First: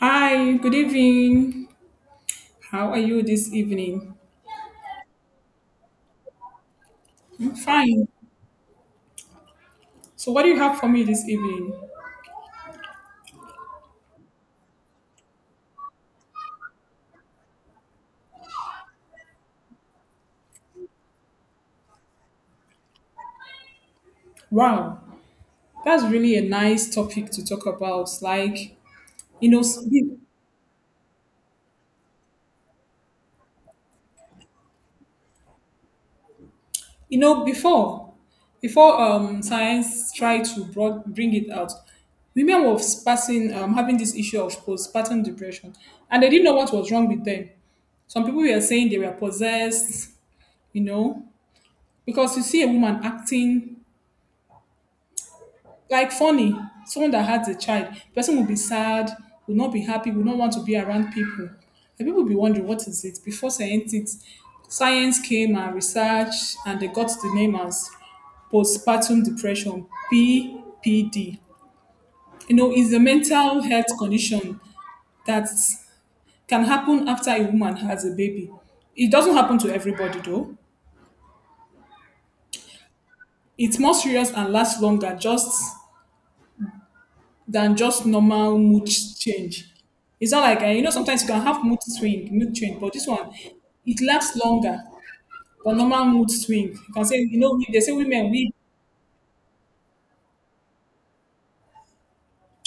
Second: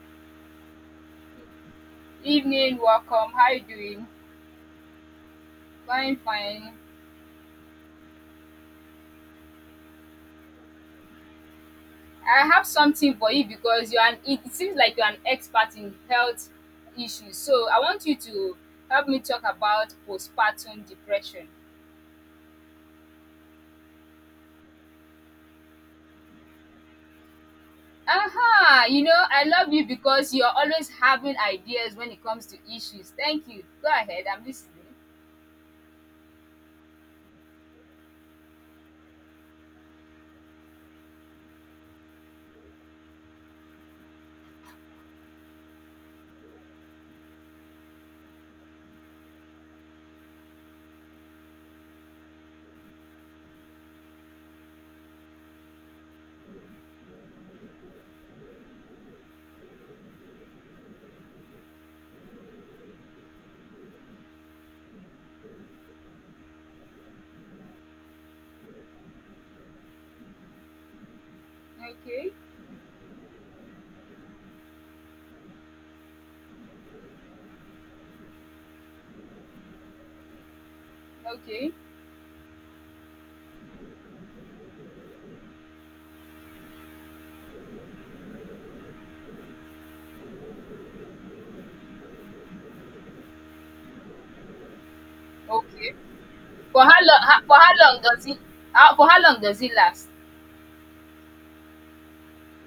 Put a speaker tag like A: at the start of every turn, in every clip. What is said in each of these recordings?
A: Hi, good evening.
B: Evening,
A: How are you
B: welcome. How
A: this
B: you doing?
A: evening?
B: Fine, fine.
A: I'm fine. So, what do you have for me this evening?
B: I have something for you because you are an, it seems like you're an expert in health issues. So I want you to help me talk about postpartum depression.
A: Wow, that's really a nice topic to talk about. Like,
B: Aha, you know, I
A: you know,
B: love you because you're always having ideas when it comes to issues. Thank you. Go ahead, I'm listening.
A: you know, before science tried to bring it out, women were having this issue of postpartum depression, and they didn't know what was wrong with them. Some people were saying they were possessed, you know, because you see a woman acting like funny, someone that has a child, person will be sad, will not be happy, will not want to be around people. And people will be wondering what is it. Science came and research, and they got the name as postpartum depression (PPD).
B: Okay,
A: You know, it's a mental health condition that can happen after a woman has a baby. It doesn't happen to everybody though.
B: okay,
A: It's more serious and lasts longer, just than just normal mood change. It's not like, you know, sometimes you can have mood change, but this one, it lasts longer than
B: okay.
A: normal mood swing.
B: For
A: You
B: how
A: can say,
B: long?
A: you
B: For
A: know,
B: how
A: they say
B: long does
A: women,
B: it?
A: we
B: How, for how long does it last?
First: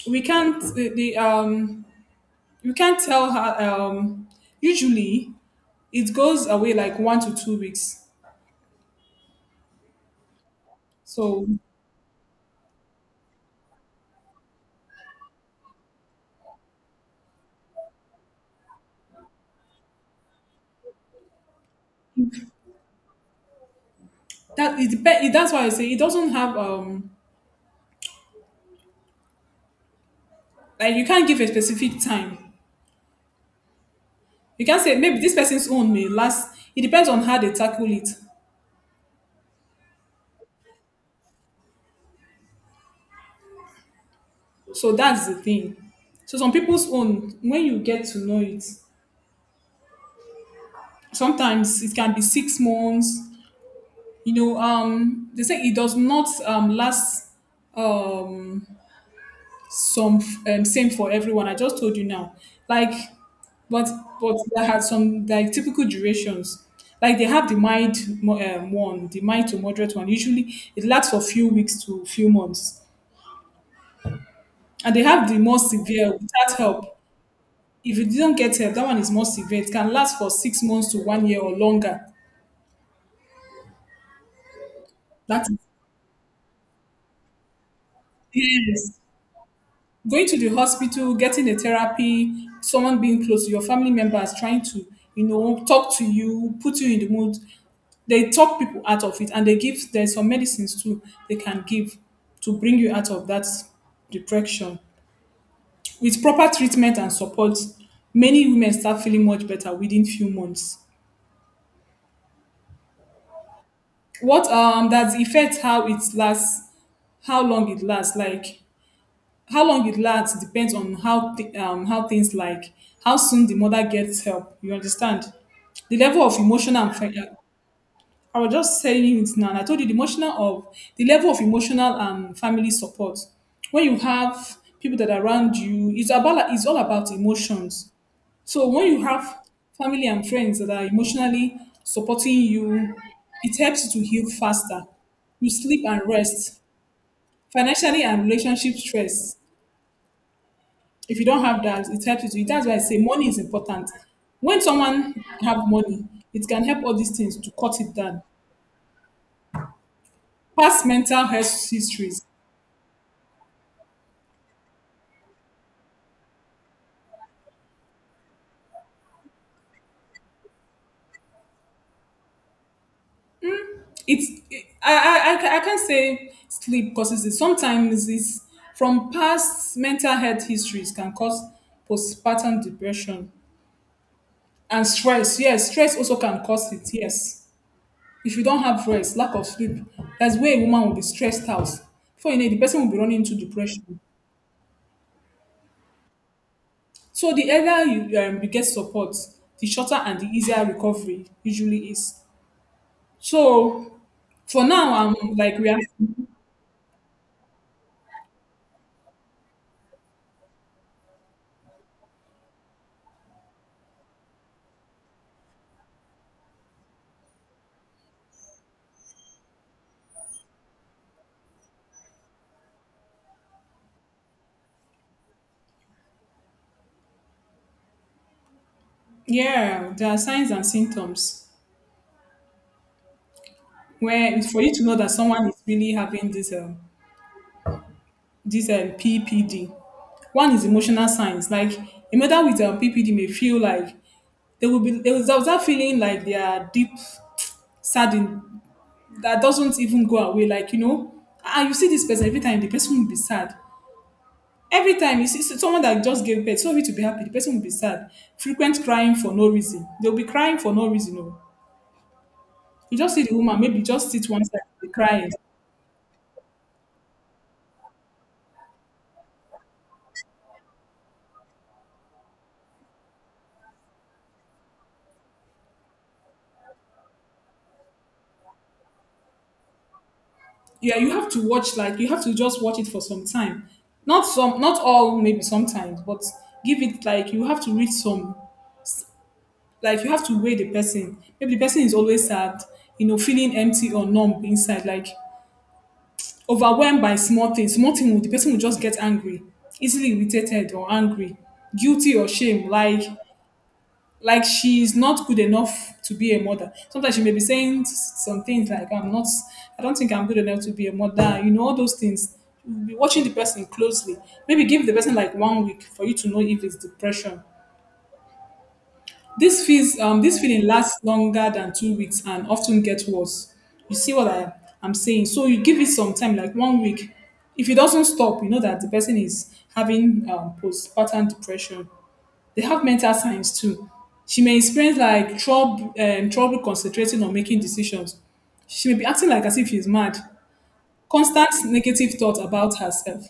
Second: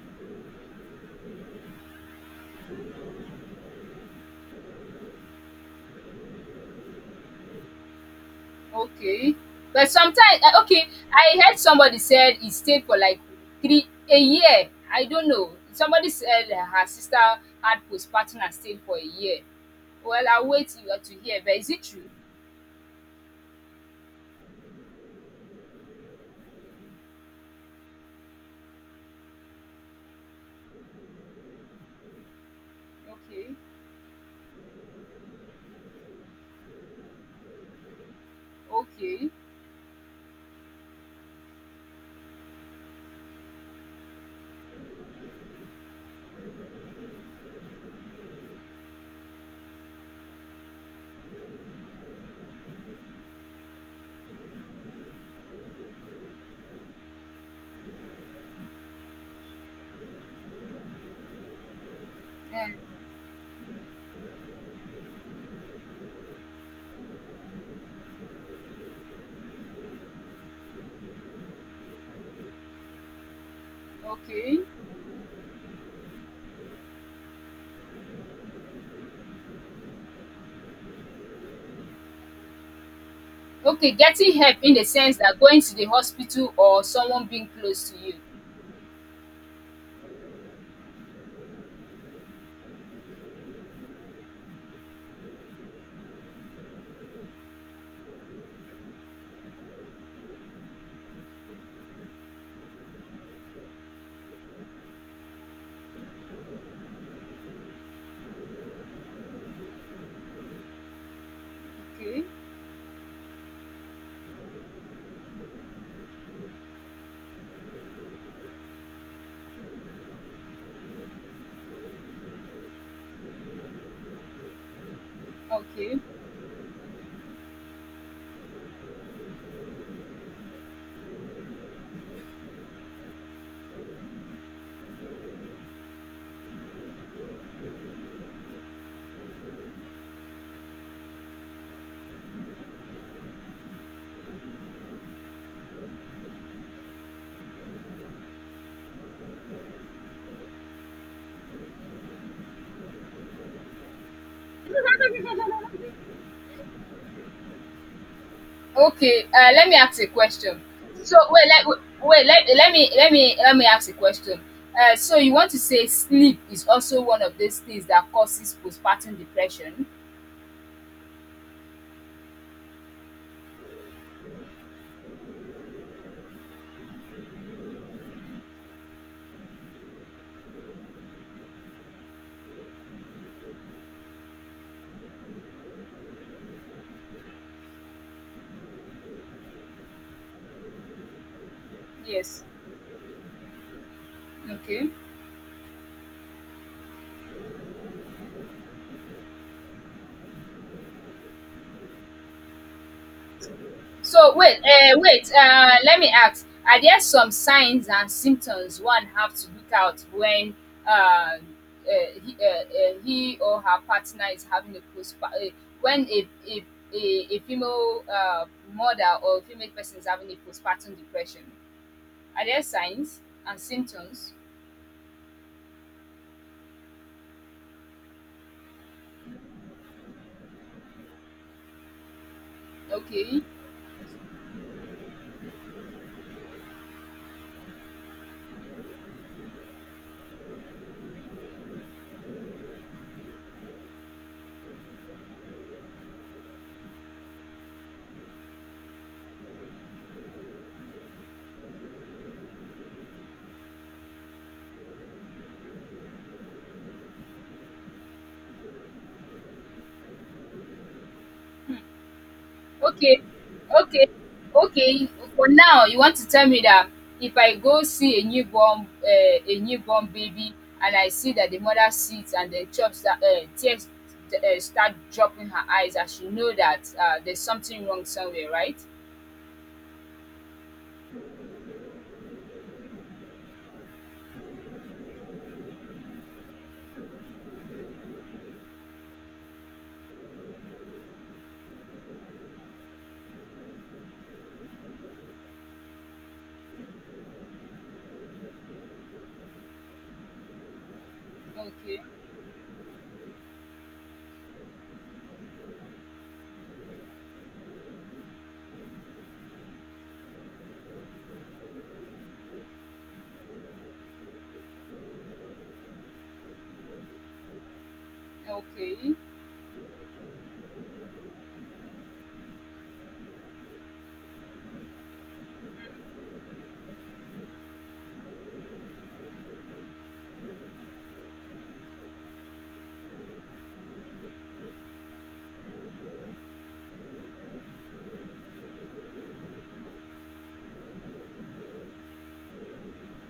A: we can't, the we can't tell her. Usually, it goes away like 1 to 2 weeks.
B: Okay. But sometimes okay, I
A: So
B: heard somebody said he stayed for like three a year. I don't know. Somebody said that her sister had postpartum and stayed for a year. Well, I'll wait to hear, but is it true?
A: that it depends. That's why I say it doesn't have like you can't give a specific time.
B: Okay,
A: You can say maybe this person's own may last. It depends on how they tackle it.
B: okay,
A: So that's the thing. So some people's own, when you get to know it, sometimes it can be 6 months. You know, they say it does not last um, some same for everyone. I just told you now,
B: and
A: like, but but there had some like typical durations. Like they have the mild the mild to moderate one. Usually, it lasts for few weeks to few months,
B: okay,
A: and they have the more severe without help. If you didn't get help, that one is more severe. It can last for 6 months to one year or longer.
B: okay. Getting help in the sense that
A: That is
B: going to the hospital or someone being close to you.
A: yes. Going to the hospital, getting a therapy, someone being close to your family members, trying to, you know, talk to you, put you in the mood. They talk people out of it and they give there's some medicines too they can give to bring you out of that depression. With proper treatment and support, many women start feeling much better within few months.
B: Okay,
A: What that affects how it lasts How long it lasts, like how long it lasts depends on how things like how soon the mother gets help, you understand, the
B: okay.
A: level of emotional and fin- I was just saying it now and I told you the emotional of the level of emotional and family support. When you have people that are around you, it's all about emotions. So when you have family and friends that are emotionally supporting you, it helps you to heal faster. You sleep and rest. Financially and relationship stress. If you don't have that, it helps you. To- That's why I say money is important. When someone have money, it can help all these things to cut it down.
B: Okay, let me ask a question.
A: Past
B: So
A: mental health
B: wait,
A: histories.
B: let, let me let me let me ask a question. So you want to say sleep is also one of those things that causes postpartum depression?
A: It's it, I ca- I can't say sleep causes it. Sometimes it's from past mental health histories can cause postpartum depression and stress. Yes, stress also can cause it. Yes. If you don't have rest, lack of sleep, that's where a woman will be stressed out. Before you
B: Yes.
A: know it, the person will be running into depression.
B: Okay.
A: So the earlier you, you get support, the shorter and the easier recovery usually is. So
B: So wait,
A: for now, I'm like we are,
B: Let me ask: Are there some signs and symptoms one have to look out when uh, uh, he or her partner is having a postpartum? When a female mother or female person is having a postpartum depression, are there signs and symptoms?
A: yeah, there are signs and symptoms
B: Okay.
A: where it's for you to know that someone is really having this this PPD. One is emotional signs. Like a mother with PPD may feel like they will have that feeling like they are deep saddened that doesn't even go away. Like, you know, and you see this person every time, the person will be sad. Every time you see so someone that just gave birth, sorry to be happy, the person will be sad. Frequent crying for no reason. They'll be crying for no reason. Oh. You just
B: Okay,
A: see the woman, maybe
B: okay,
A: just sit one side, and be
B: okay.
A: crying.
B: For now, you want to tell me that if I go see a newborn baby, and I see that the mother sits and the chops that tears start dropping her eyes, I should know that there's something wrong somewhere, right?
A: Yeah, you have to watch, like, you have to just watch it for some time. Not some, not all, maybe sometimes, but give it like you have to read some, like you have to weigh the person. Maybe the person is always sad, you know, feeling empty or numb inside. Like overwhelmed by small things, small thing, the person will just get angry, easily irritated or angry,
B: Okay,
A: guilty or shame, like she's not good enough to be a mother. Sometimes she may be saying some things like, "I'm not, I don't think I'm good enough to be a mother." You know, all those things. You'll be watching the person closely. Maybe give the person like 1 week for you to know if it's depression.
B: okay.
A: This feels this feeling lasts longer than 2 weeks and often gets worse. You see what I'm saying? So you give it some time, like 1 week. If it doesn't stop, you know that the person is having postpartum depression. They have mental signs too. She may experience like trouble concentrating or making decisions. She may be acting like as if she's mad. Constant negative thoughts about herself,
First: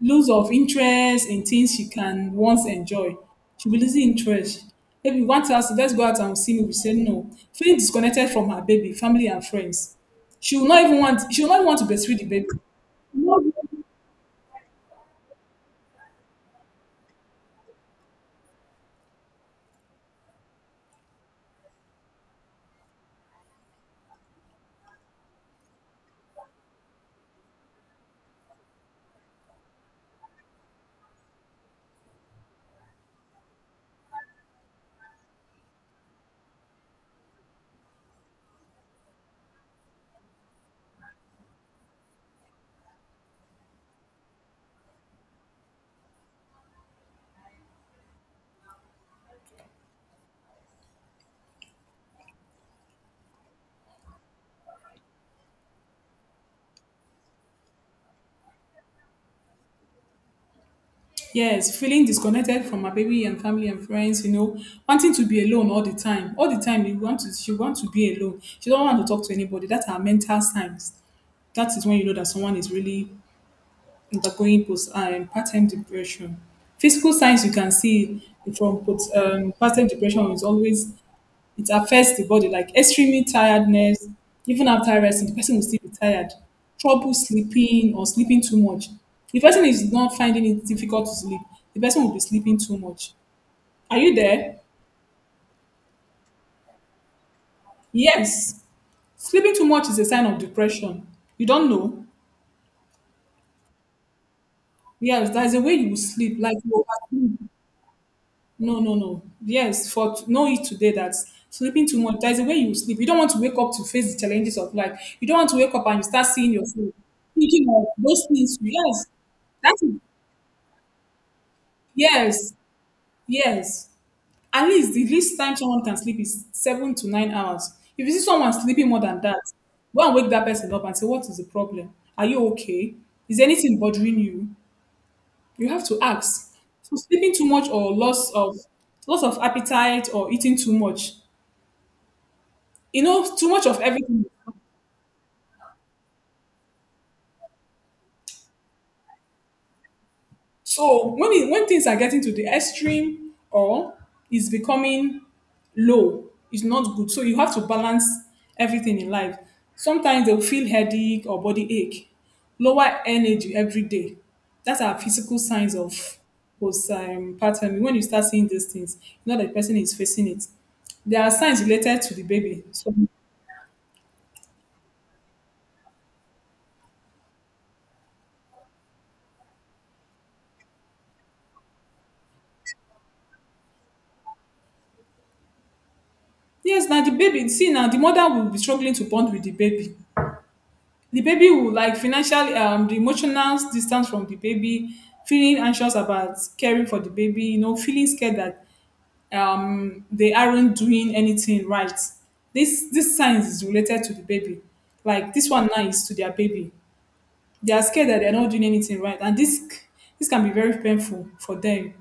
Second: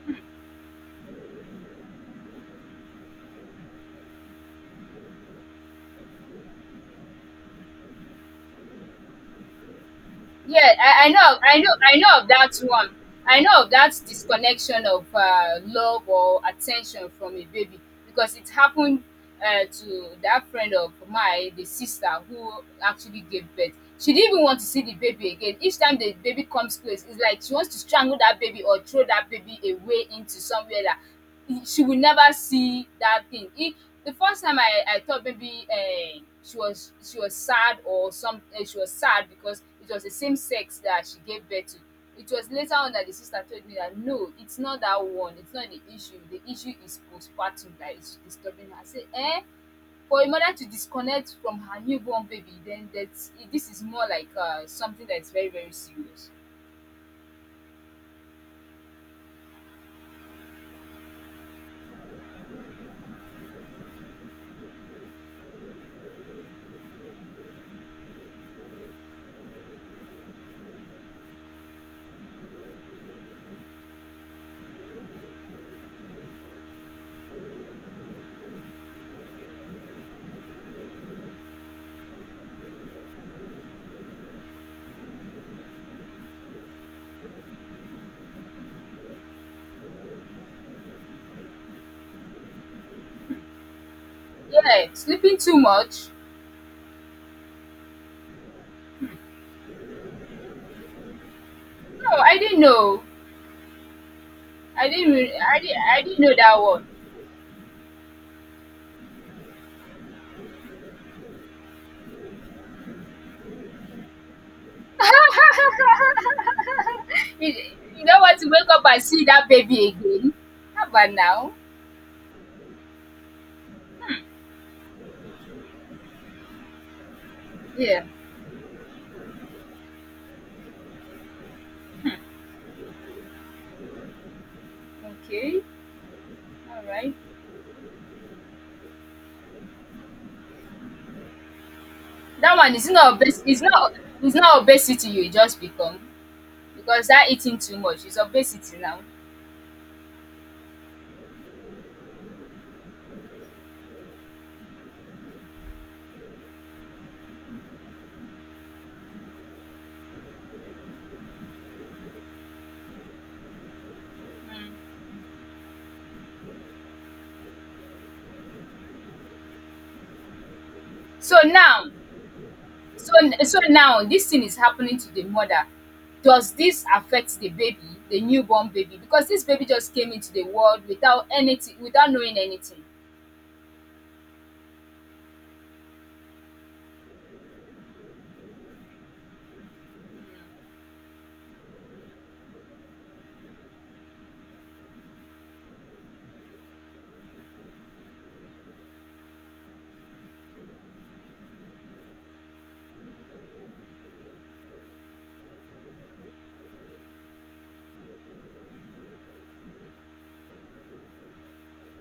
A: lose of interest in things she can once enjoy. She'll be losing interest. Maybe one to us let's go out and see me. We say no. Feeling disconnected from her baby, family and friends.
B: yeah I, I know
A: She will
B: i
A: not
B: know
A: want to
B: i
A: breastfeed
B: know
A: the
B: of
A: baby.
B: that one. I know of that disconnection of love or attention from a baby, because it happened to that friend of mine, the sister who actually gave birth. She didn't even want to see the baby again. Each time the baby comes close, it's like she wants to strangle that baby or throw that baby away into somewhere that she will never see that thing. If the first time, I thought maybe she was sad, or some she was sad because it was the same sex that she gave birth to. It was later on that the sister told me that no, it's not that one. It's not the issue. The issue is postpartum that is disturbing her. I say, eh? For a mother to disconnect from her newborn baby, then that's this is more like something that's very, very serious.
A: Yes, feeling disconnected from her baby and family and friends, you know, wanting to be alone all the time. All the time you want to she want to be alone. She don't want to talk to anybody. That's her mental signs. That is when you know that someone is really undergoing post and part-time depression. Physical signs you can see from part-time depression is always it affects the body like extreme tiredness. Even after resting, the person will still be tired. Trouble sleeping or sleeping too much. If person is not finding it difficult to sleep, the person will be sleeping too much. Are you there?
B: Yeah, sleeping too much.
A: Yes. Sleeping too much is a sign of depression. You don't know?
B: No, I didn't know. I didn't.
A: Yes,
B: Re-
A: there's
B: I
A: a way
B: didn't.
A: you will
B: I didn't know
A: sleep, like
B: that
A: you
B: one.
A: over no, no, no. Yes, for no it today that sleeping too much. There's a way you sleep. You don't want to wake up to face the challenges of life. You don't want to wake up and you start seeing your food.
B: you,
A: Thinking of
B: you don't
A: those
B: want to
A: things.
B: wake up and
A: Yes.
B: see that
A: That's
B: baby
A: it.
B: again. How about now?
A: Yes. Yes. At least the least time someone can sleep is 7 to 9 hours.
B: Yeah.
A: If you see someone sleeping more than that, go and wake that person up and say, what is the problem? Are you okay? Is anything bothering you?
B: Okay.
A: You have to ask.
B: All
A: So
B: right.
A: sleeping too much or loss of appetite or eating too much,
B: That one is
A: you
B: not
A: know,
B: obes-
A: too
B: It's
A: much of
B: not.
A: everything.
B: It's not obesity. You just become, because that eating too much is obesity now.
A: So when things are getting to the extreme or is becoming low, it's not good. So you have to balance everything in life. Sometimes they'll feel headache or body ache, lower energy every day. That's our physical signs of postpartum. When you start seeing these things, you know that the person is facing it. There are
B: So
A: signs
B: now,
A: related to the baby. So
B: so so now, this thing is happening to the mother. Does this affect the baby, the newborn baby? Because this baby just came into the world without anything, without knowing anything.
A: yes, now the baby, see now the mother will be struggling to bond with the baby. The baby will like financially, the emotional distance from the baby, feeling anxious about caring for the baby, you know, feeling scared that they aren't doing anything right. This science is related to the baby. Like this one now is to their baby. They are scared that they're not doing anything right, and this can be very painful for them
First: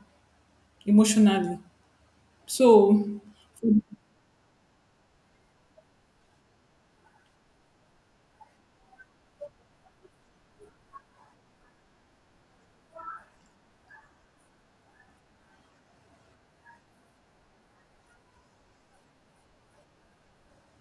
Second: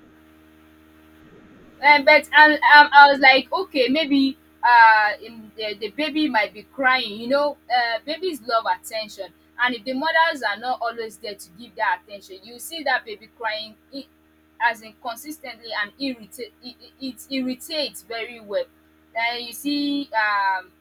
A: emotionally.
B: But and I was
A: So
B: like, okay, maybe the baby might be crying. You know, babies love attention, and if the mothers are not always there to give that attention, you see that baby crying as in, consistently, and irritate it, it irritates very well. Then you see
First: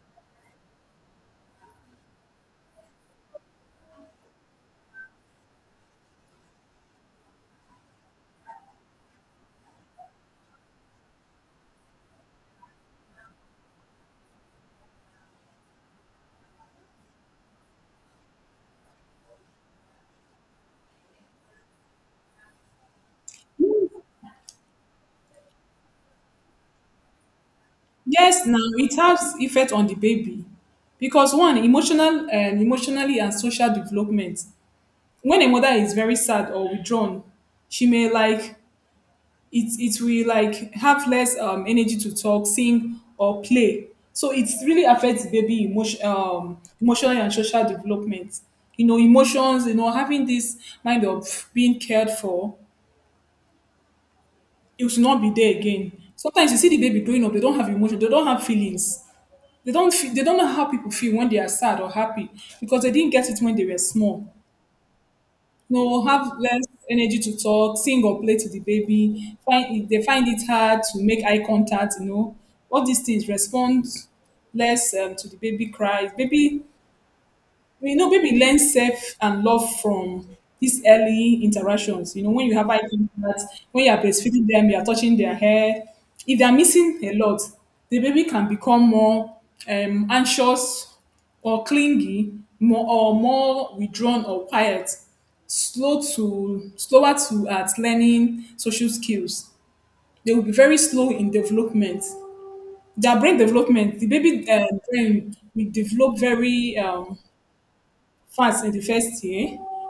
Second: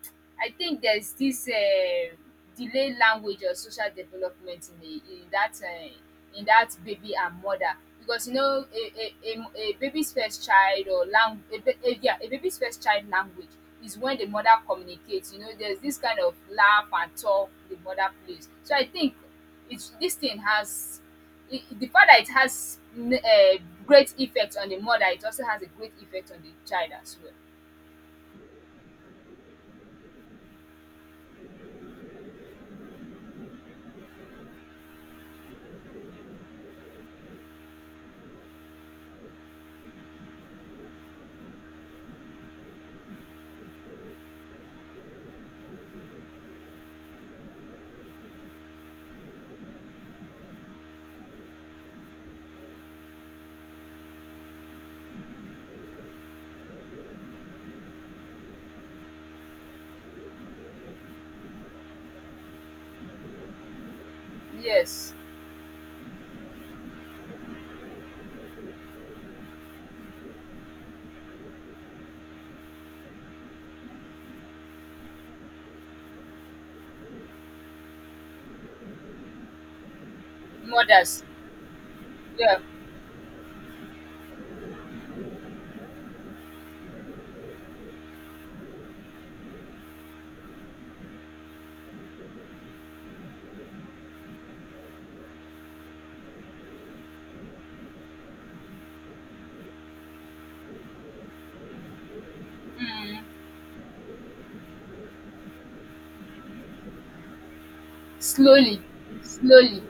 B: I think there's this delay language or social development in a, in that baby and mother. Because you know, a baby's first child or lang a ba a yeah a baby's first child language is when the mother communicates. You know, there's this kind of laugh and talk the mother plays. So I think it's this thing, has I the fact that it has n great effect on the mother, it also has a great effect on the child as well.
A: yes, now it has effect on the baby because one emotional and social development. When a mother is very sad or withdrawn, she may like it will like have less energy to talk, sing or play. So it really affects baby emotional and social development. You know, emotions, you know, having this mind of being cared for, it will not be there again. Sometimes you see the baby growing up, they don't have emotion, they don't have feelings. They don't feel, they don't know how people feel when they are sad or happy because they didn't get it when they were small.
B: Yes,
A: No, have less energy to talk, sing or play to the baby. Find it, they find it hard to make eye contact. All these things respond less to the baby cries. Baby well, baby learn self and love from these
B: mothers.
A: early interactions. You know, when you
B: Yeah.
A: have eye contact, when you are breastfeeding them, you are touching their hair. If they are missing a lot, the baby can become more anxious or clingy, more or more withdrawn or quiet, slower to at learning social skills. They will be very slow in development. Their brain development, the baby brain will develop very fast in
B: Slowly,
A: the first year.
B: slowly,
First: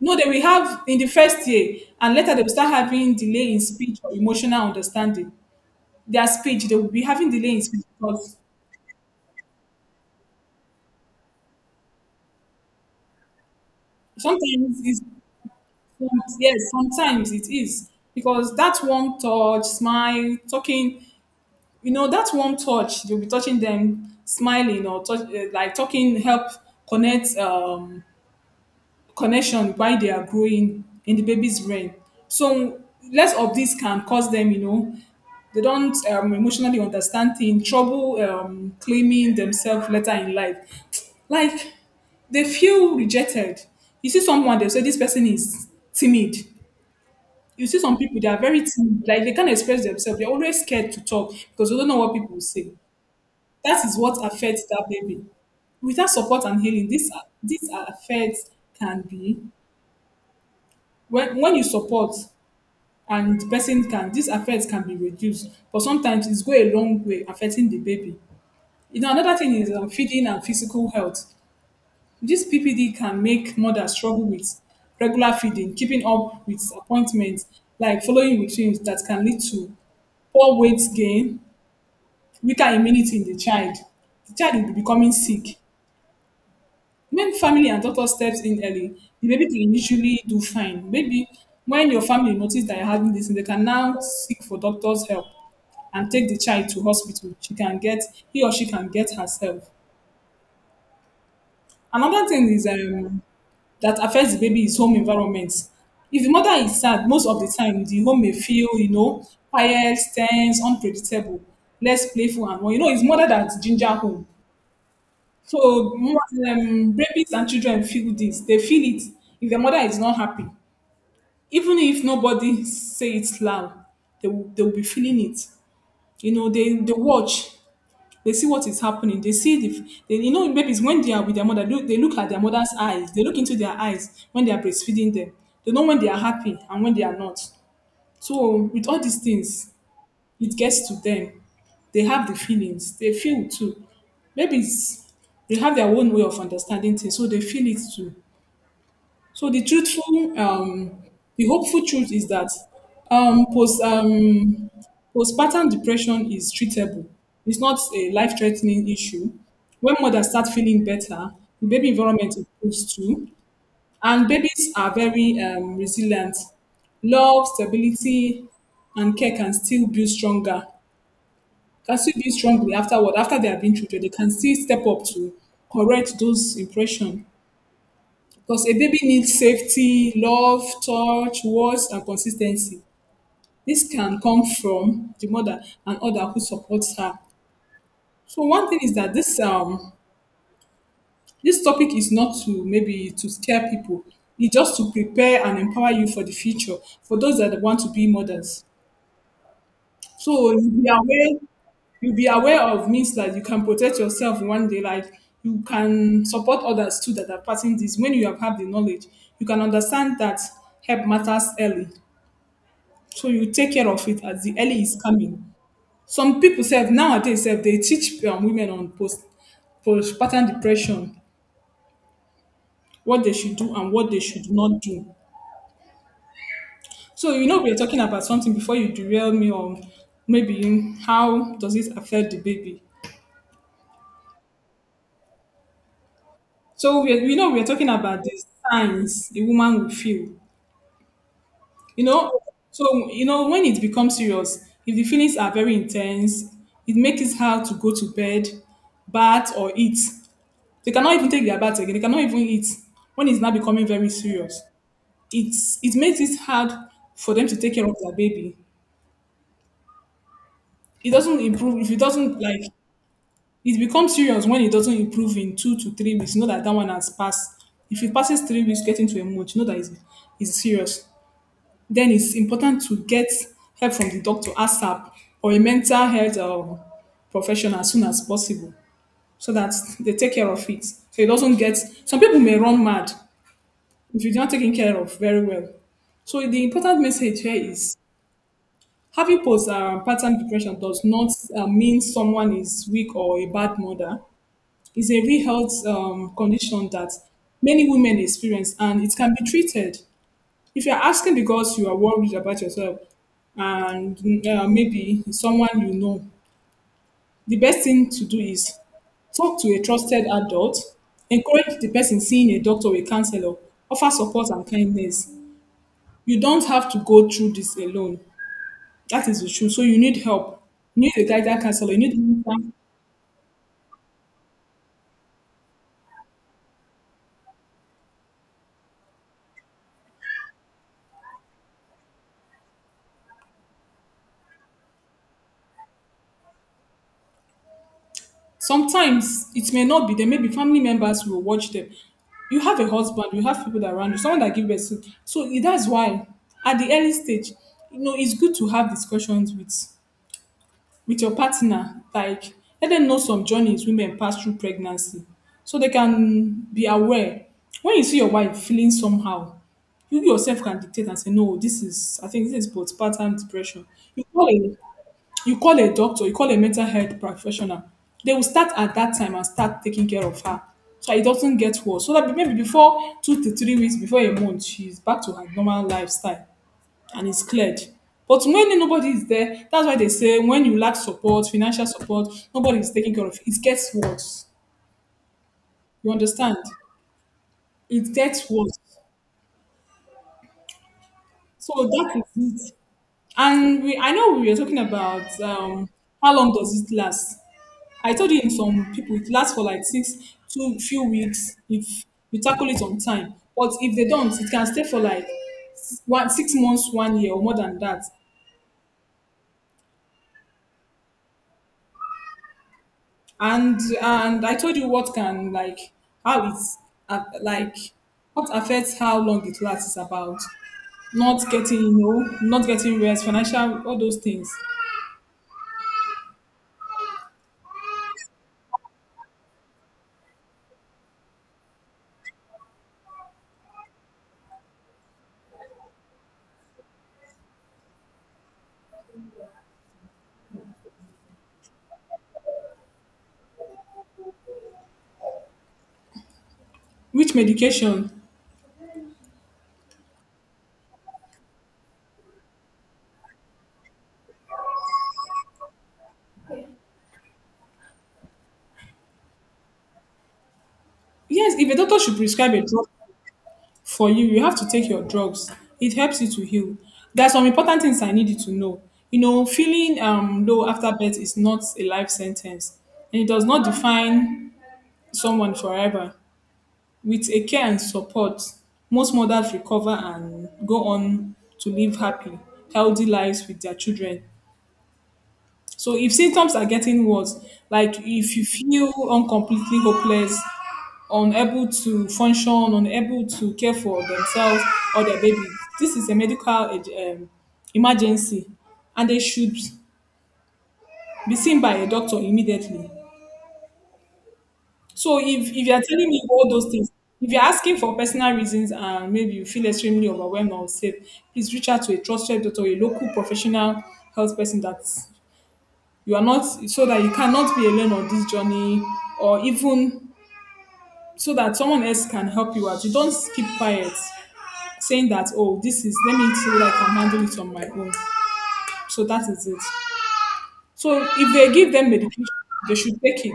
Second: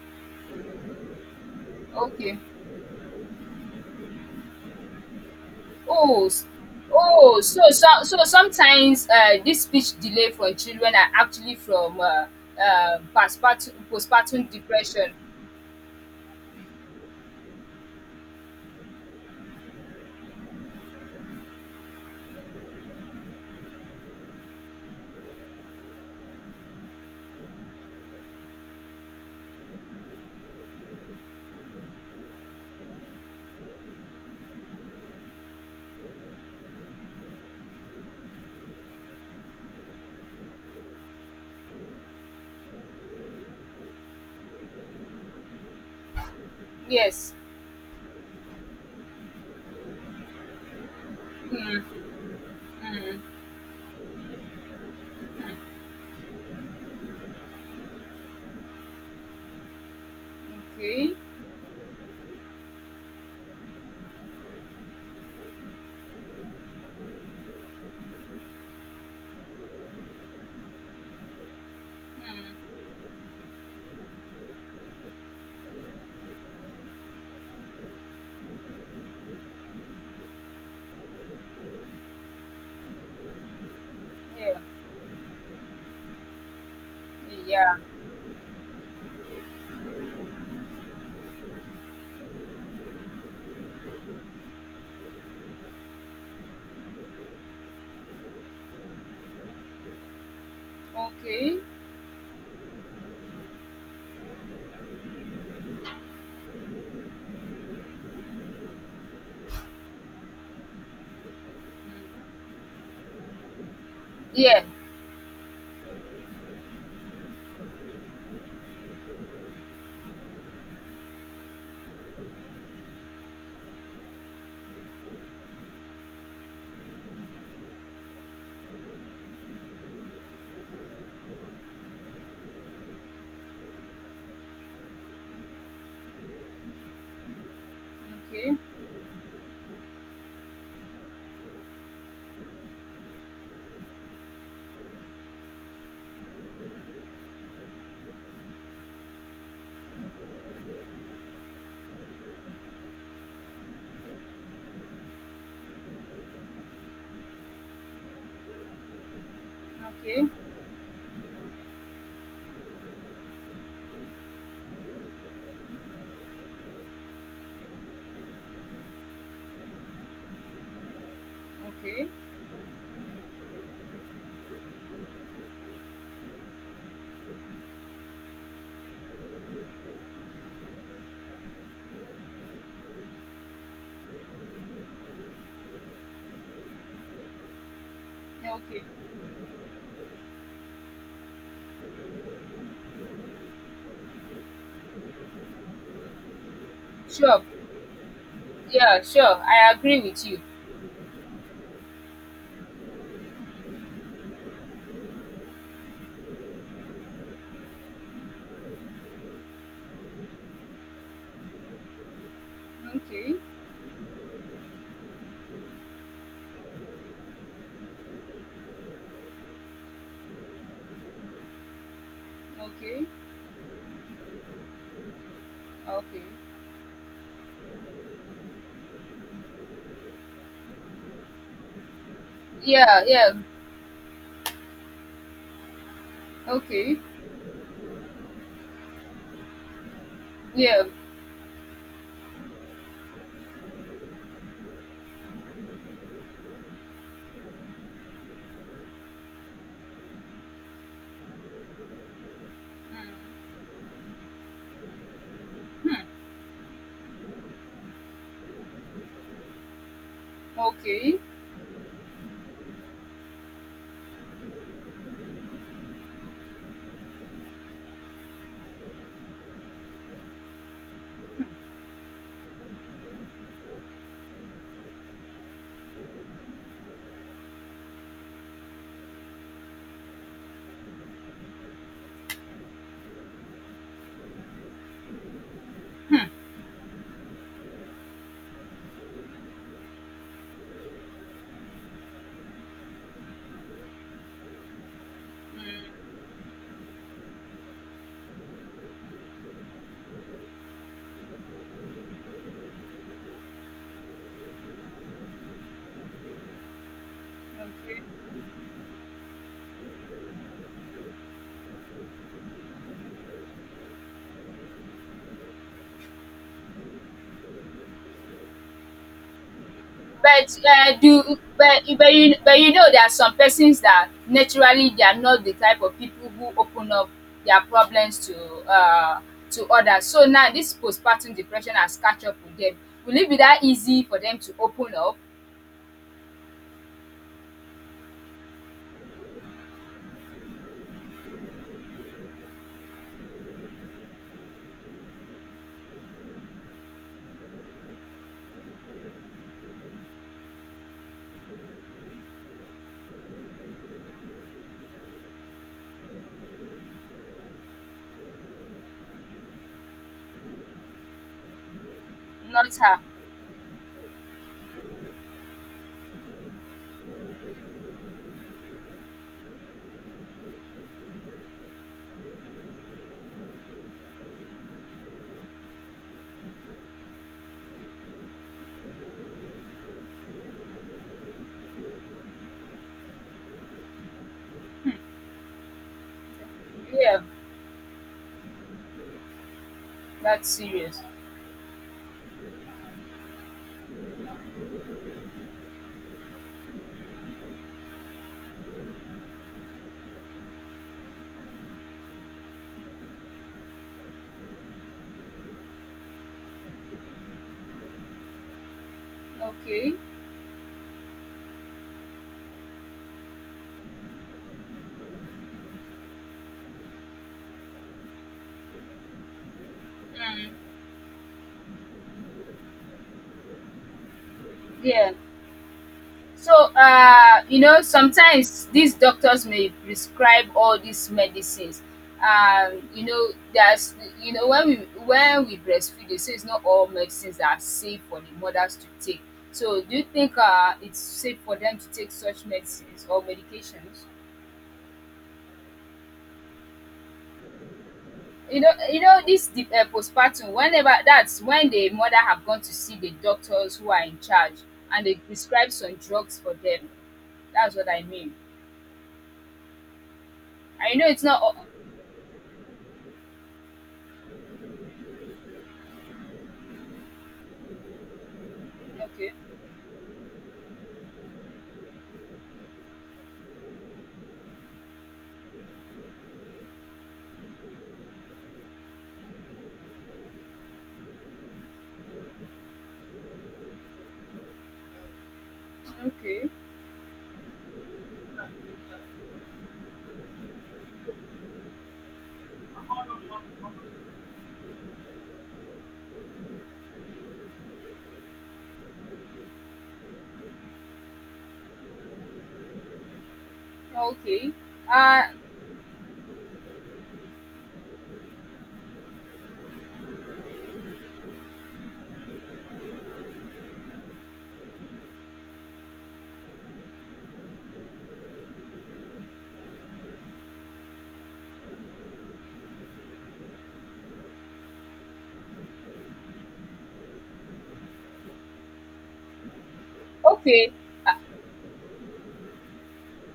A: No, they will have in the first year, and later
B: okay.
A: they will start having delay in speech or emotional understanding. Their
B: Oh, s-
A: speech, they will be having
B: oh,
A: delay
B: so
A: in speech
B: so so
A: because
B: sometimes this speech delay for children are actually from postpartum
A: sometimes it's
B: depression.
A: yes, sometimes it is because that warm touch, smile, talking, that warm touch, you'll be touching them, smiling or touch, like talking, help connect um connection while they are growing in the baby's brain. So less of this can cause them, they don't emotionally understand things, trouble claiming themselves later in life. Like they feel rejected. You see someone, they say this person is timid.
B: Yes.
A: You see some people, they are very timid. Like they can't express themselves. They're always scared to talk because they
B: Mm,
A: don't know what people will say.
B: mm,
A: That is what affects that baby without support and healing, this affects can be
B: okay.
A: when you support and the person can this affect can be reduced, but sometimes it's go a long way affecting the baby. Another thing is feeding and physical health. This ppd can make mothers struggle with regular feeding, keeping up with appointments, like following routines. That can lead to poor weight gain, weaker immunity in the child. The child
B: Yeah.
A: will be becoming sick. When family
B: Yeah.
A: and doctor steps in early, the baby can usually do fine. Maybe when your family notice that you're having this, they can now seek for doctor's help and take the child to hospital. She can get, he or she can get herself.
B: Okay.
A: Another thing is that affects the baby is home environment. If the mother is sad, most of the time the home may feel, quiet, tense, unpredictable, less playful, and well, you know, it's mother that ginger home.
B: Yeah.
A: So mo- rapists and children feel this. They feel it. If their mother is not happy, even if nobody say it loud, they will be feeling it. You know, they watch, they see what is happening. They see the, they, you know, babies when they are with their mother, look, they look at their mother's eyes. They look into their eyes when they are breastfeeding them. They know when they are happy and when they are not.
B: Okay.
A: So with all these things, it gets to them. They have the feelings. They feel too. Maybe it's they have their own way of understanding things, so they feel it too. So the truthful, the hopeful truth is that um, post um, postpartum depression is treatable. It's not a life-threatening issue. When
B: Okay.
A: mothers start feeling better, the baby environment improves too, and babies are very resilient. Love, stability, and care can still build stronger, can
B: Okay.
A: still be strongly afterward, after they have been children, they can still step up to correct those impression. Because a baby needs safety, love, touch, words, and consistency. This can come from the mother and other who supports her. So one thing
B: Okay.
A: is that this this topic is not to maybe to scare people. It's just to prepare and empower you for the future for those
B: Sure.
A: that want to be mothers.
B: Yeah. Sure. I agree with you.
A: So you be aware of means that you can protect yourself one day. Like you can support others too that are passing this. When you have had the knowledge, you can understand that help matters early. So
B: Okay.
A: you take care of it as the early is coming. Some people say nowadays self, they teach women on postpartum depression
B: Okay.
A: what they should do and what they should not do.
B: Okay.
A: So you know we are talking about something before you derail me on maybe how does it affect the baby.
B: Yeah. Yeah.
A: So
B: Okay.
A: we know we're talking about the signs the woman will feel.
B: Yeah.
A: You know, so you know when it becomes serious, if the feelings are very intense, it makes it hard to go to bed, bath or eat. They cannot even take their bath again. They cannot even eat when it's now becoming very serious. It's it
B: Mm.
A: makes it hard for them to take care of their baby. It
B: Okay,
A: doesn't improve if it doesn't like it becomes serious when it doesn't improve in 2 to 3 weeks. You know that that one has passed. If it passes 3 weeks, getting to a month, you know that it's serious. Then it's important to get help from the doctor ASAP or a mental health professional as soon as possible, so that they take care of it. So it doesn't get, some people may run mad if you're not taken care of very well. So the important message here is, having post pattern depression does not mean someone is weak or a bad mother. It's a real health condition that many women experience and it can be treated. If you're asking because you are worried about yourself and maybe someone you know, the best
B: okay.
A: thing to do is talk to a trusted adult, encourage the person seeing a doctor or a counselor, offer support and kindness. You don't have to go through this alone. That is the truth. So you need
B: But
A: help. You need
B: do
A: a guidance counselor. You need.
B: but you know there are some persons that naturally they are not the type of people who open up their problems uh to others. So now this postpartum depression has catch up with them. Will it be that easy for them to open up?
A: Sometimes it may not be there. Maybe family members will watch them. You have a husband, you have people that around you, someone that give birth. To. That's why at the early stage, you know, it's good to have discussions with your partner. Like let them know some journeys women pass through pregnancy, so they can be aware. When you see your wife feeling somehow, you yourself can dictate and say, no, this is I think this is
B: Not her.
A: postpartum depression. You call a you call a doctor, you call a mental health professional, they will start at that time and start taking care of her. So it doesn't get worse. So that maybe before 2 to 3 weeks, before a month, she's back to her normal lifestyle and it's cleared. But when nobody is there, that's why they say when you lack support, financial support, nobody is taking care of you. It gets worse. You understand?
B: Yeah,
A: It gets worse.
B: that's serious.
A: So that is it. And we, I know we were talking about how long does it last? I told you in some people it lasts for like six two few weeks if you tackle it on time. But if they don't, it can stay for like 1 6 months, 1 year, or more than that.
B: Okay.
A: And I told you what can like how it's like what affects how long it lasts is about
B: Mm.
A: not getting, you know, not getting rest, financial, all those things.
B: Yeah. So, you know, sometimes these doctors may prescribe all these medicines. You know, you know, when we breastfeed, they say it's not all medicines that are safe for the mothers to take. So, do you think it's safe for them to take such medicines or medications?
A: Which medication?
B: You know this the, postpartum. Whenever that's when the mother have gone to see the doctors who are in charge, and they prescribe some drugs for them. That's what I mean. I know it's not.
A: Yes,
B: All-
A: if a doctor should prescribe a drug for you, you have to take your drugs. It helps you to heal. There are some important things I need you to know. You
B: Okay.
A: know, feeling low after birth is not a life sentence, and it does not define someone forever. With a care and support, most mothers recover and go on to live happy, healthy lives with their children. So if
B: Okay,
A: symptoms are getting worse, like if you feel uncompletely hopeless, unable to function, unable to care for themselves or their baby, this is a emergency, and they should be seen by a doctor immediately.
B: okay.
A: So
B: Uh,
A: if you're telling me all those things, if you're asking for personal reasons and maybe you feel extremely overwhelmed or safe, please reach out to a trusted doctor, a local professional health person. That's you are not so that you cannot be alone on this journey, or even so that someone else can help you out. You don't keep quiet saying that, oh, this is let me see whether I can handle it on my own. So that is it.
B: okay,
A: So if they give them medication they should take it.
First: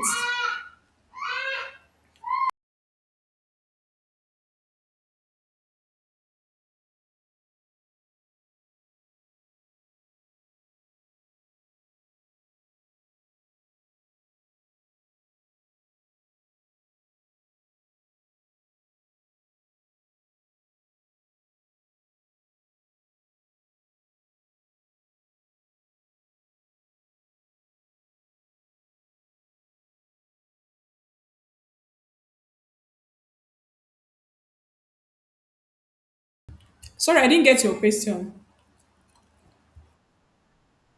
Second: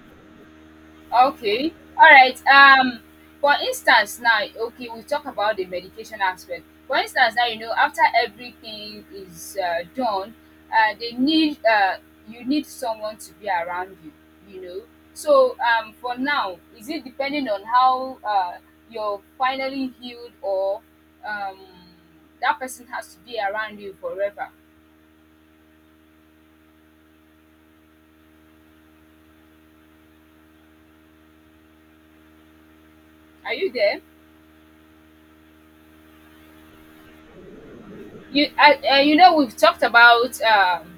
B: okay. All right. For instance, now, okay, we talk about the medication aspect. For instance, now you know after everything is done, they need you need someone to be around you. You know. So for now, is it depending on how you're finally healed, or um that person has to be around you forever? Are you there?
A: Sorry, I didn't get your question.
B: You know, we've talked about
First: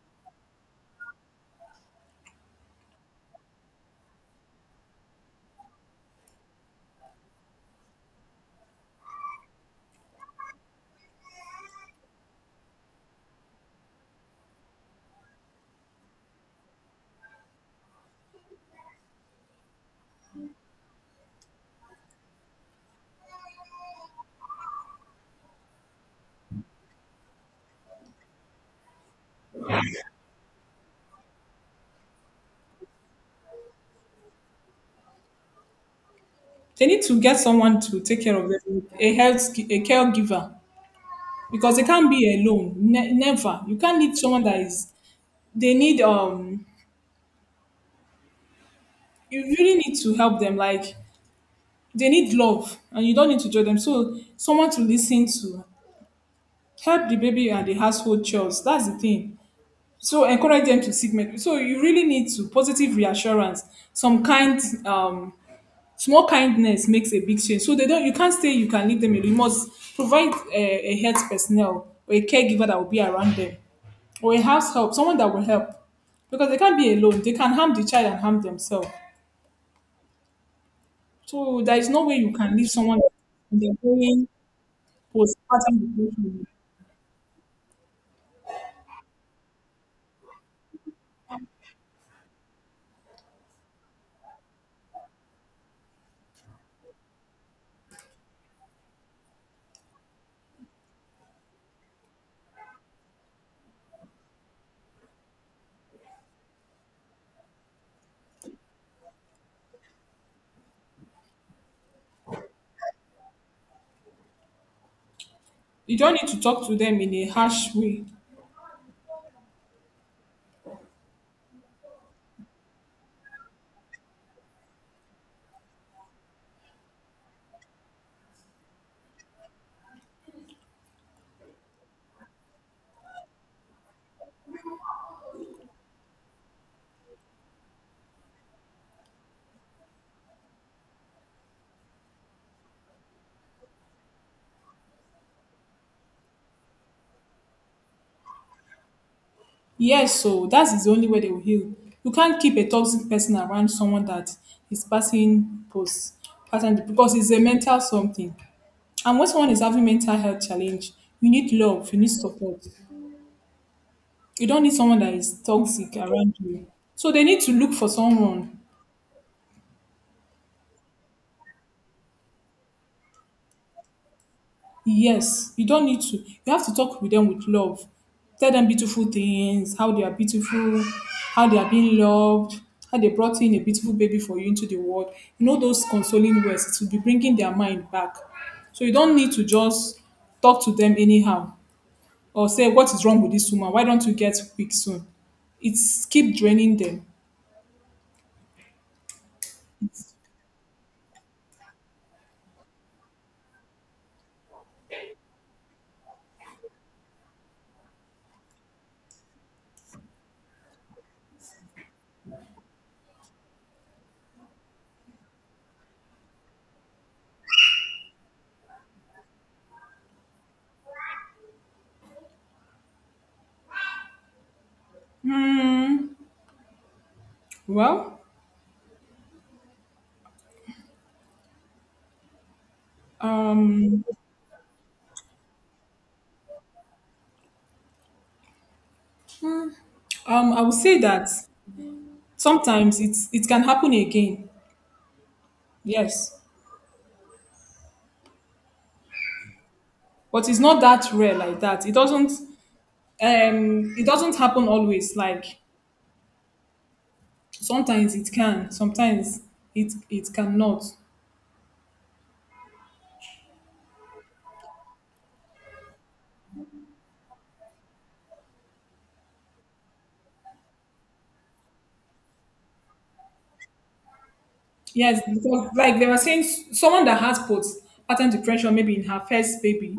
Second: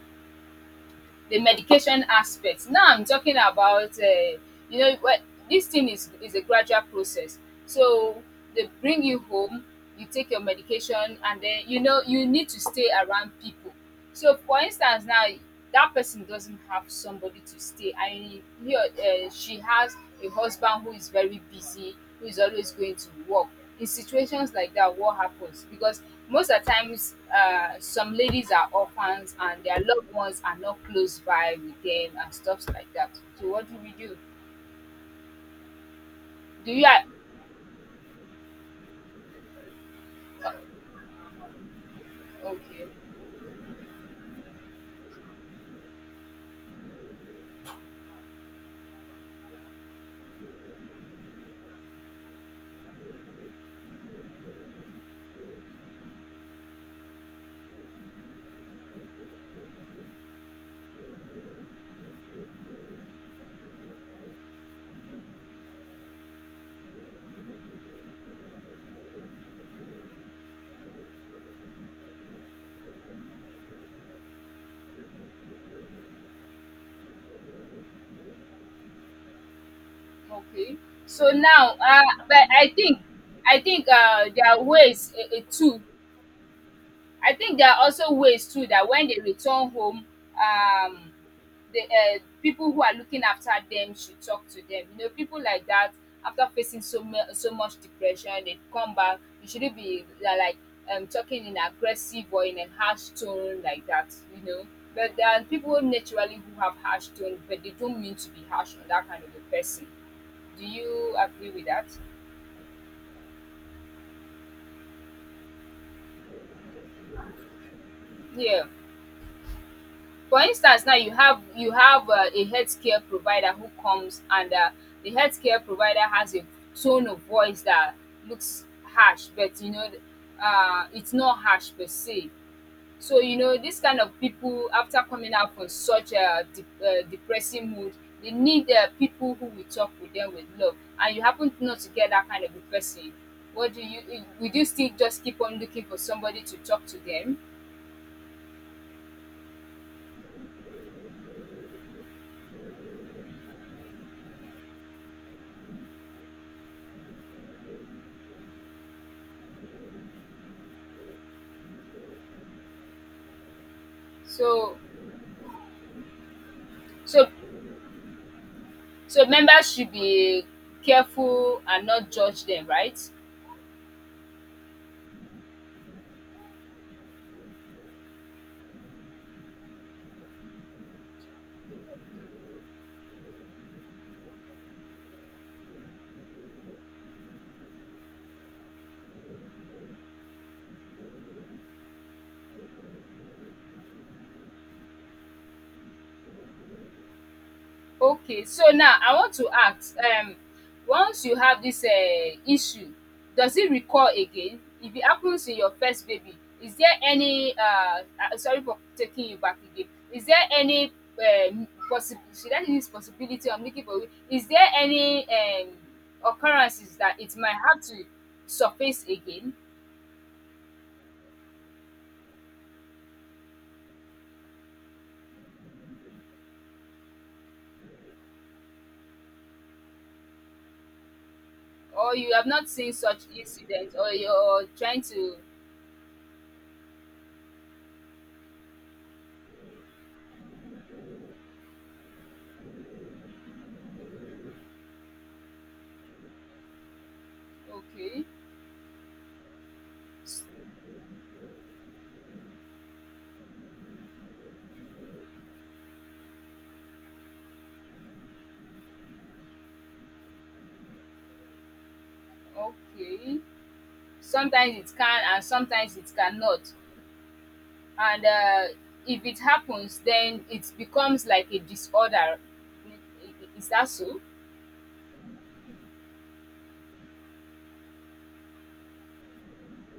B: the medication aspect. Now I'm talking about, you know, what this thing is a gradual process. So they bring you home, you take your medication, and then you know you need to stay around people. So, for instance, now that person doesn't have somebody to stay, and he or she has a husband who is very busy, who is always going to work. In situations like that, what happens? Because most of the times, some ladies are orphans and their loved ones are not close by with them and stuff like that. So, what do we do? Do you?
A: They need to get someone to take care of them, a health, a caregiver, because they can't be alone,
B: Okay,
A: never. You can't, need someone that is, they need you really need to help them. Like they need love and you don't need to judge them. So someone to listen to, help the baby and the household chores. That's the thing. So encourage them to seek medical. So you really need to positive reassurance, some kind, um, small kindness makes a big change. So they don't. You can't say you can leave them alone. You must provide a health personnel or a caregiver that will be around them, or a house help, someone that will help, because they can't be alone. They can harm the child and harm themselves.
B: okay. So
A: So
B: now,
A: there is no way you
B: but
A: can leave someone.
B: I
A: They're
B: think
A: going
B: there are ways too
A: postpartum depression.
B: I think there are also ways too that when they return home, um, the people who are looking after them should talk to them. You know, people like that, after facing so much depression, they come back. You shouldn't be they are like talking in aggressive or in a harsh tone like that. You know, but there are people naturally who have harsh tone, but they don't mean to be harsh on that kind of a person. Do you agree with that?
A: You don't need to talk to them in a harsh way.
B: Yeah. For instance, now you have a healthcare provider who comes, and the healthcare provider has a tone of voice that looks harsh, but you know, it's not harsh per se. So you know, this kind of people, after coming out from such a depressing mood, they need people who will talk with them with love, and you happen to not to get that kind of a person. What do you, would you still just keep on looking for somebody to talk to them?
A: Yes, so that is the only way they will heal. You can't keep a toxic person around someone that is passing because it's a mental something. And when someone is having mental health challenge, you need love, you need support. You don't need
B: so
A: someone that is toxic around you. So they
B: so
A: need to look for someone.
B: So members should be careful and not judge them, right?
A: Yes, you don't need to. You have to talk with them with love. Tell them beautiful things, how they are beautiful, how they are being loved, how they brought in a beautiful baby for you into the world. You know those consoling words, it will be bringing their mind back. So you don't need to just talk to them anyhow or say what is wrong with this woman. Why don't you get quick soon? It's keep draining them.
B: Okay, so now I want to ask, once you have this issue, does it recur again? If it happens in your first baby, is there any sorry for taking you back again. Is there any possi should I use possibility I'm looking for? Is there any occurrences that it might have to surface again,
A: Hmm. Well,
B: or you have not seen such incident,
A: um,
B: or you're trying to?
A: I would say that sometimes it can happen again. Yes,
B: Okay. S-
A: but it's not that rare like that. It doesn't happen always. Like sometimes it can, sometimes it cannot.
B: Okay. Sometimes it can and sometimes it cannot. And if it happens, then it becomes like a disorder. Is that so?
A: Yes, because like they were saying, someone that has post pattern depression, maybe in her first baby,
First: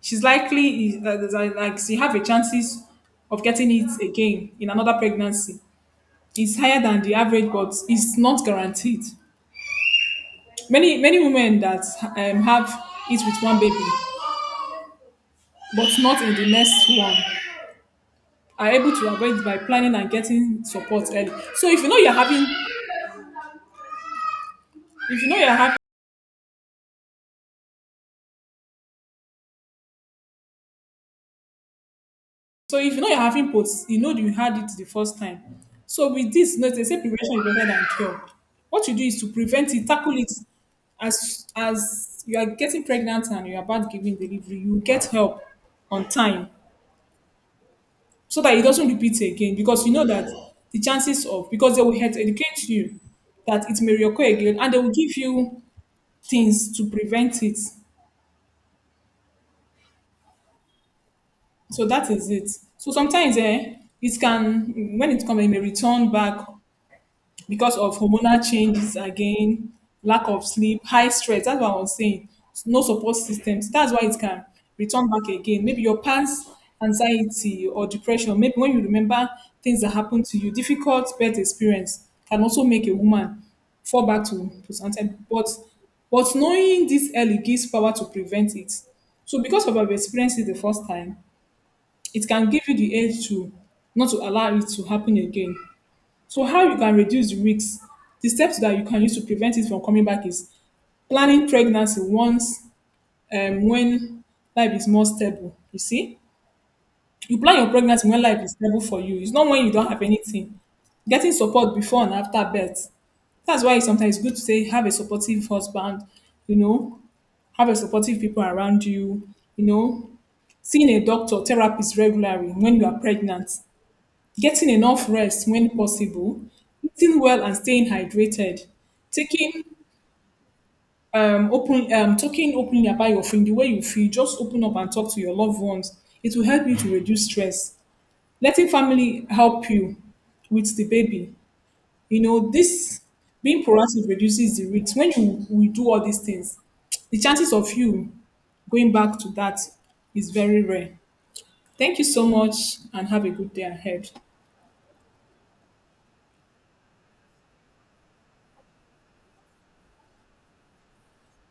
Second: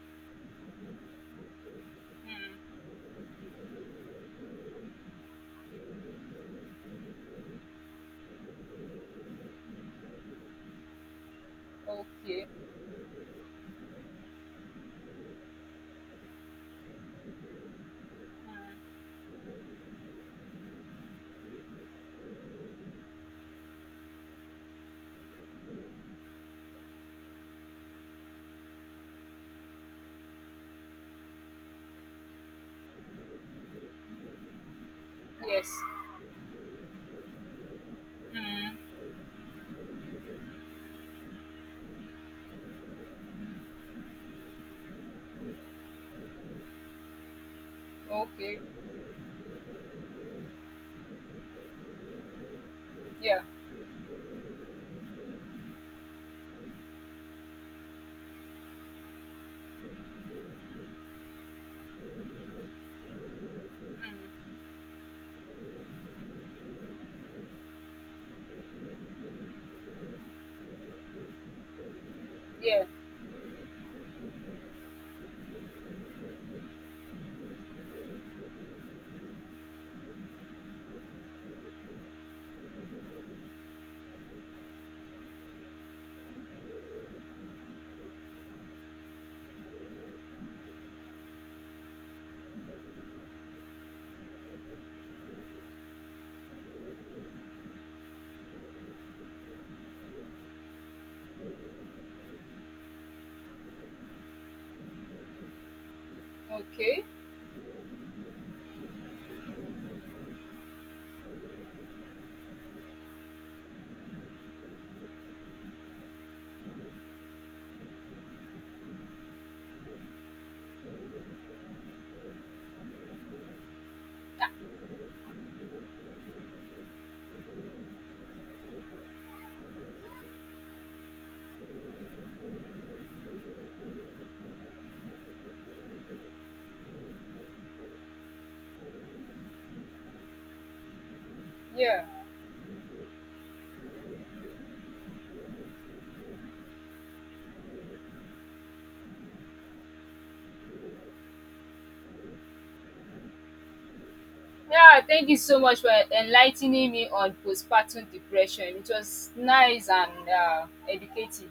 A: she's likely there's a- like she have a chances of getting it again in another pregnancy. It's higher than the average, but it's not guaranteed. Many women that
B: Okay.
A: have it with one baby, but not in the next one, are able to avoid by planning and getting support early. So if you know you're having, if you know you're having, so if you know you're having POTS, you know you had it the first time.
B: Yes.
A: So with this, you know, they say prevention is better than cure.
B: Mm.
A: What you do is to prevent it, tackle it. As you are getting pregnant and you're about giving delivery, you get help on time so that
B: Okay.
A: it doesn't repeat again, because you know that the chances of because they will help educate you
B: Yeah.
A: that it may reoccur again and they will give you things to prevent it. So that is it. So sometimes eh, it can, when it comes, it may return back because of hormonal changes again, lack of sleep, high stress. That's what I was saying. No
B: Yeah.
A: support systems. That's why it can return back again. Maybe your past anxiety or depression, maybe when you remember things that happened to you, difficult birth experience can also make a woman fall back to something. But knowing this early gives power to prevent it. So because of our experience it the first time, it can give you the edge to not to allow it to happen again. So how you can reduce the risks, the steps that you can use to prevent it from coming back is planning pregnancy once when life is more stable. You see,
B: Okay.
A: you plan your pregnancy when life is stable for you. It's not when you don't have anything. Getting support before and after birth. That's why it's sometimes good to say have a supportive husband, you know, have a supportive people around you, you know, seeing a doctor, therapist regularly when you are pregnant. Getting enough rest when possible, eating well and staying hydrated, taking open talking openly about your feeling, the way you feel, just open up and talk to your loved ones. It will help you to reduce stress. Letting family help you with the baby.
B: Yeah.
A: You know, this being proactive reduces the risk. When you we do all these things, the chances of you going back to that is very rare. Thank you so much and have a good day ahead.
B: Yeah. Thank you so much for enlightening me on postpartum depression. It was nice and educative.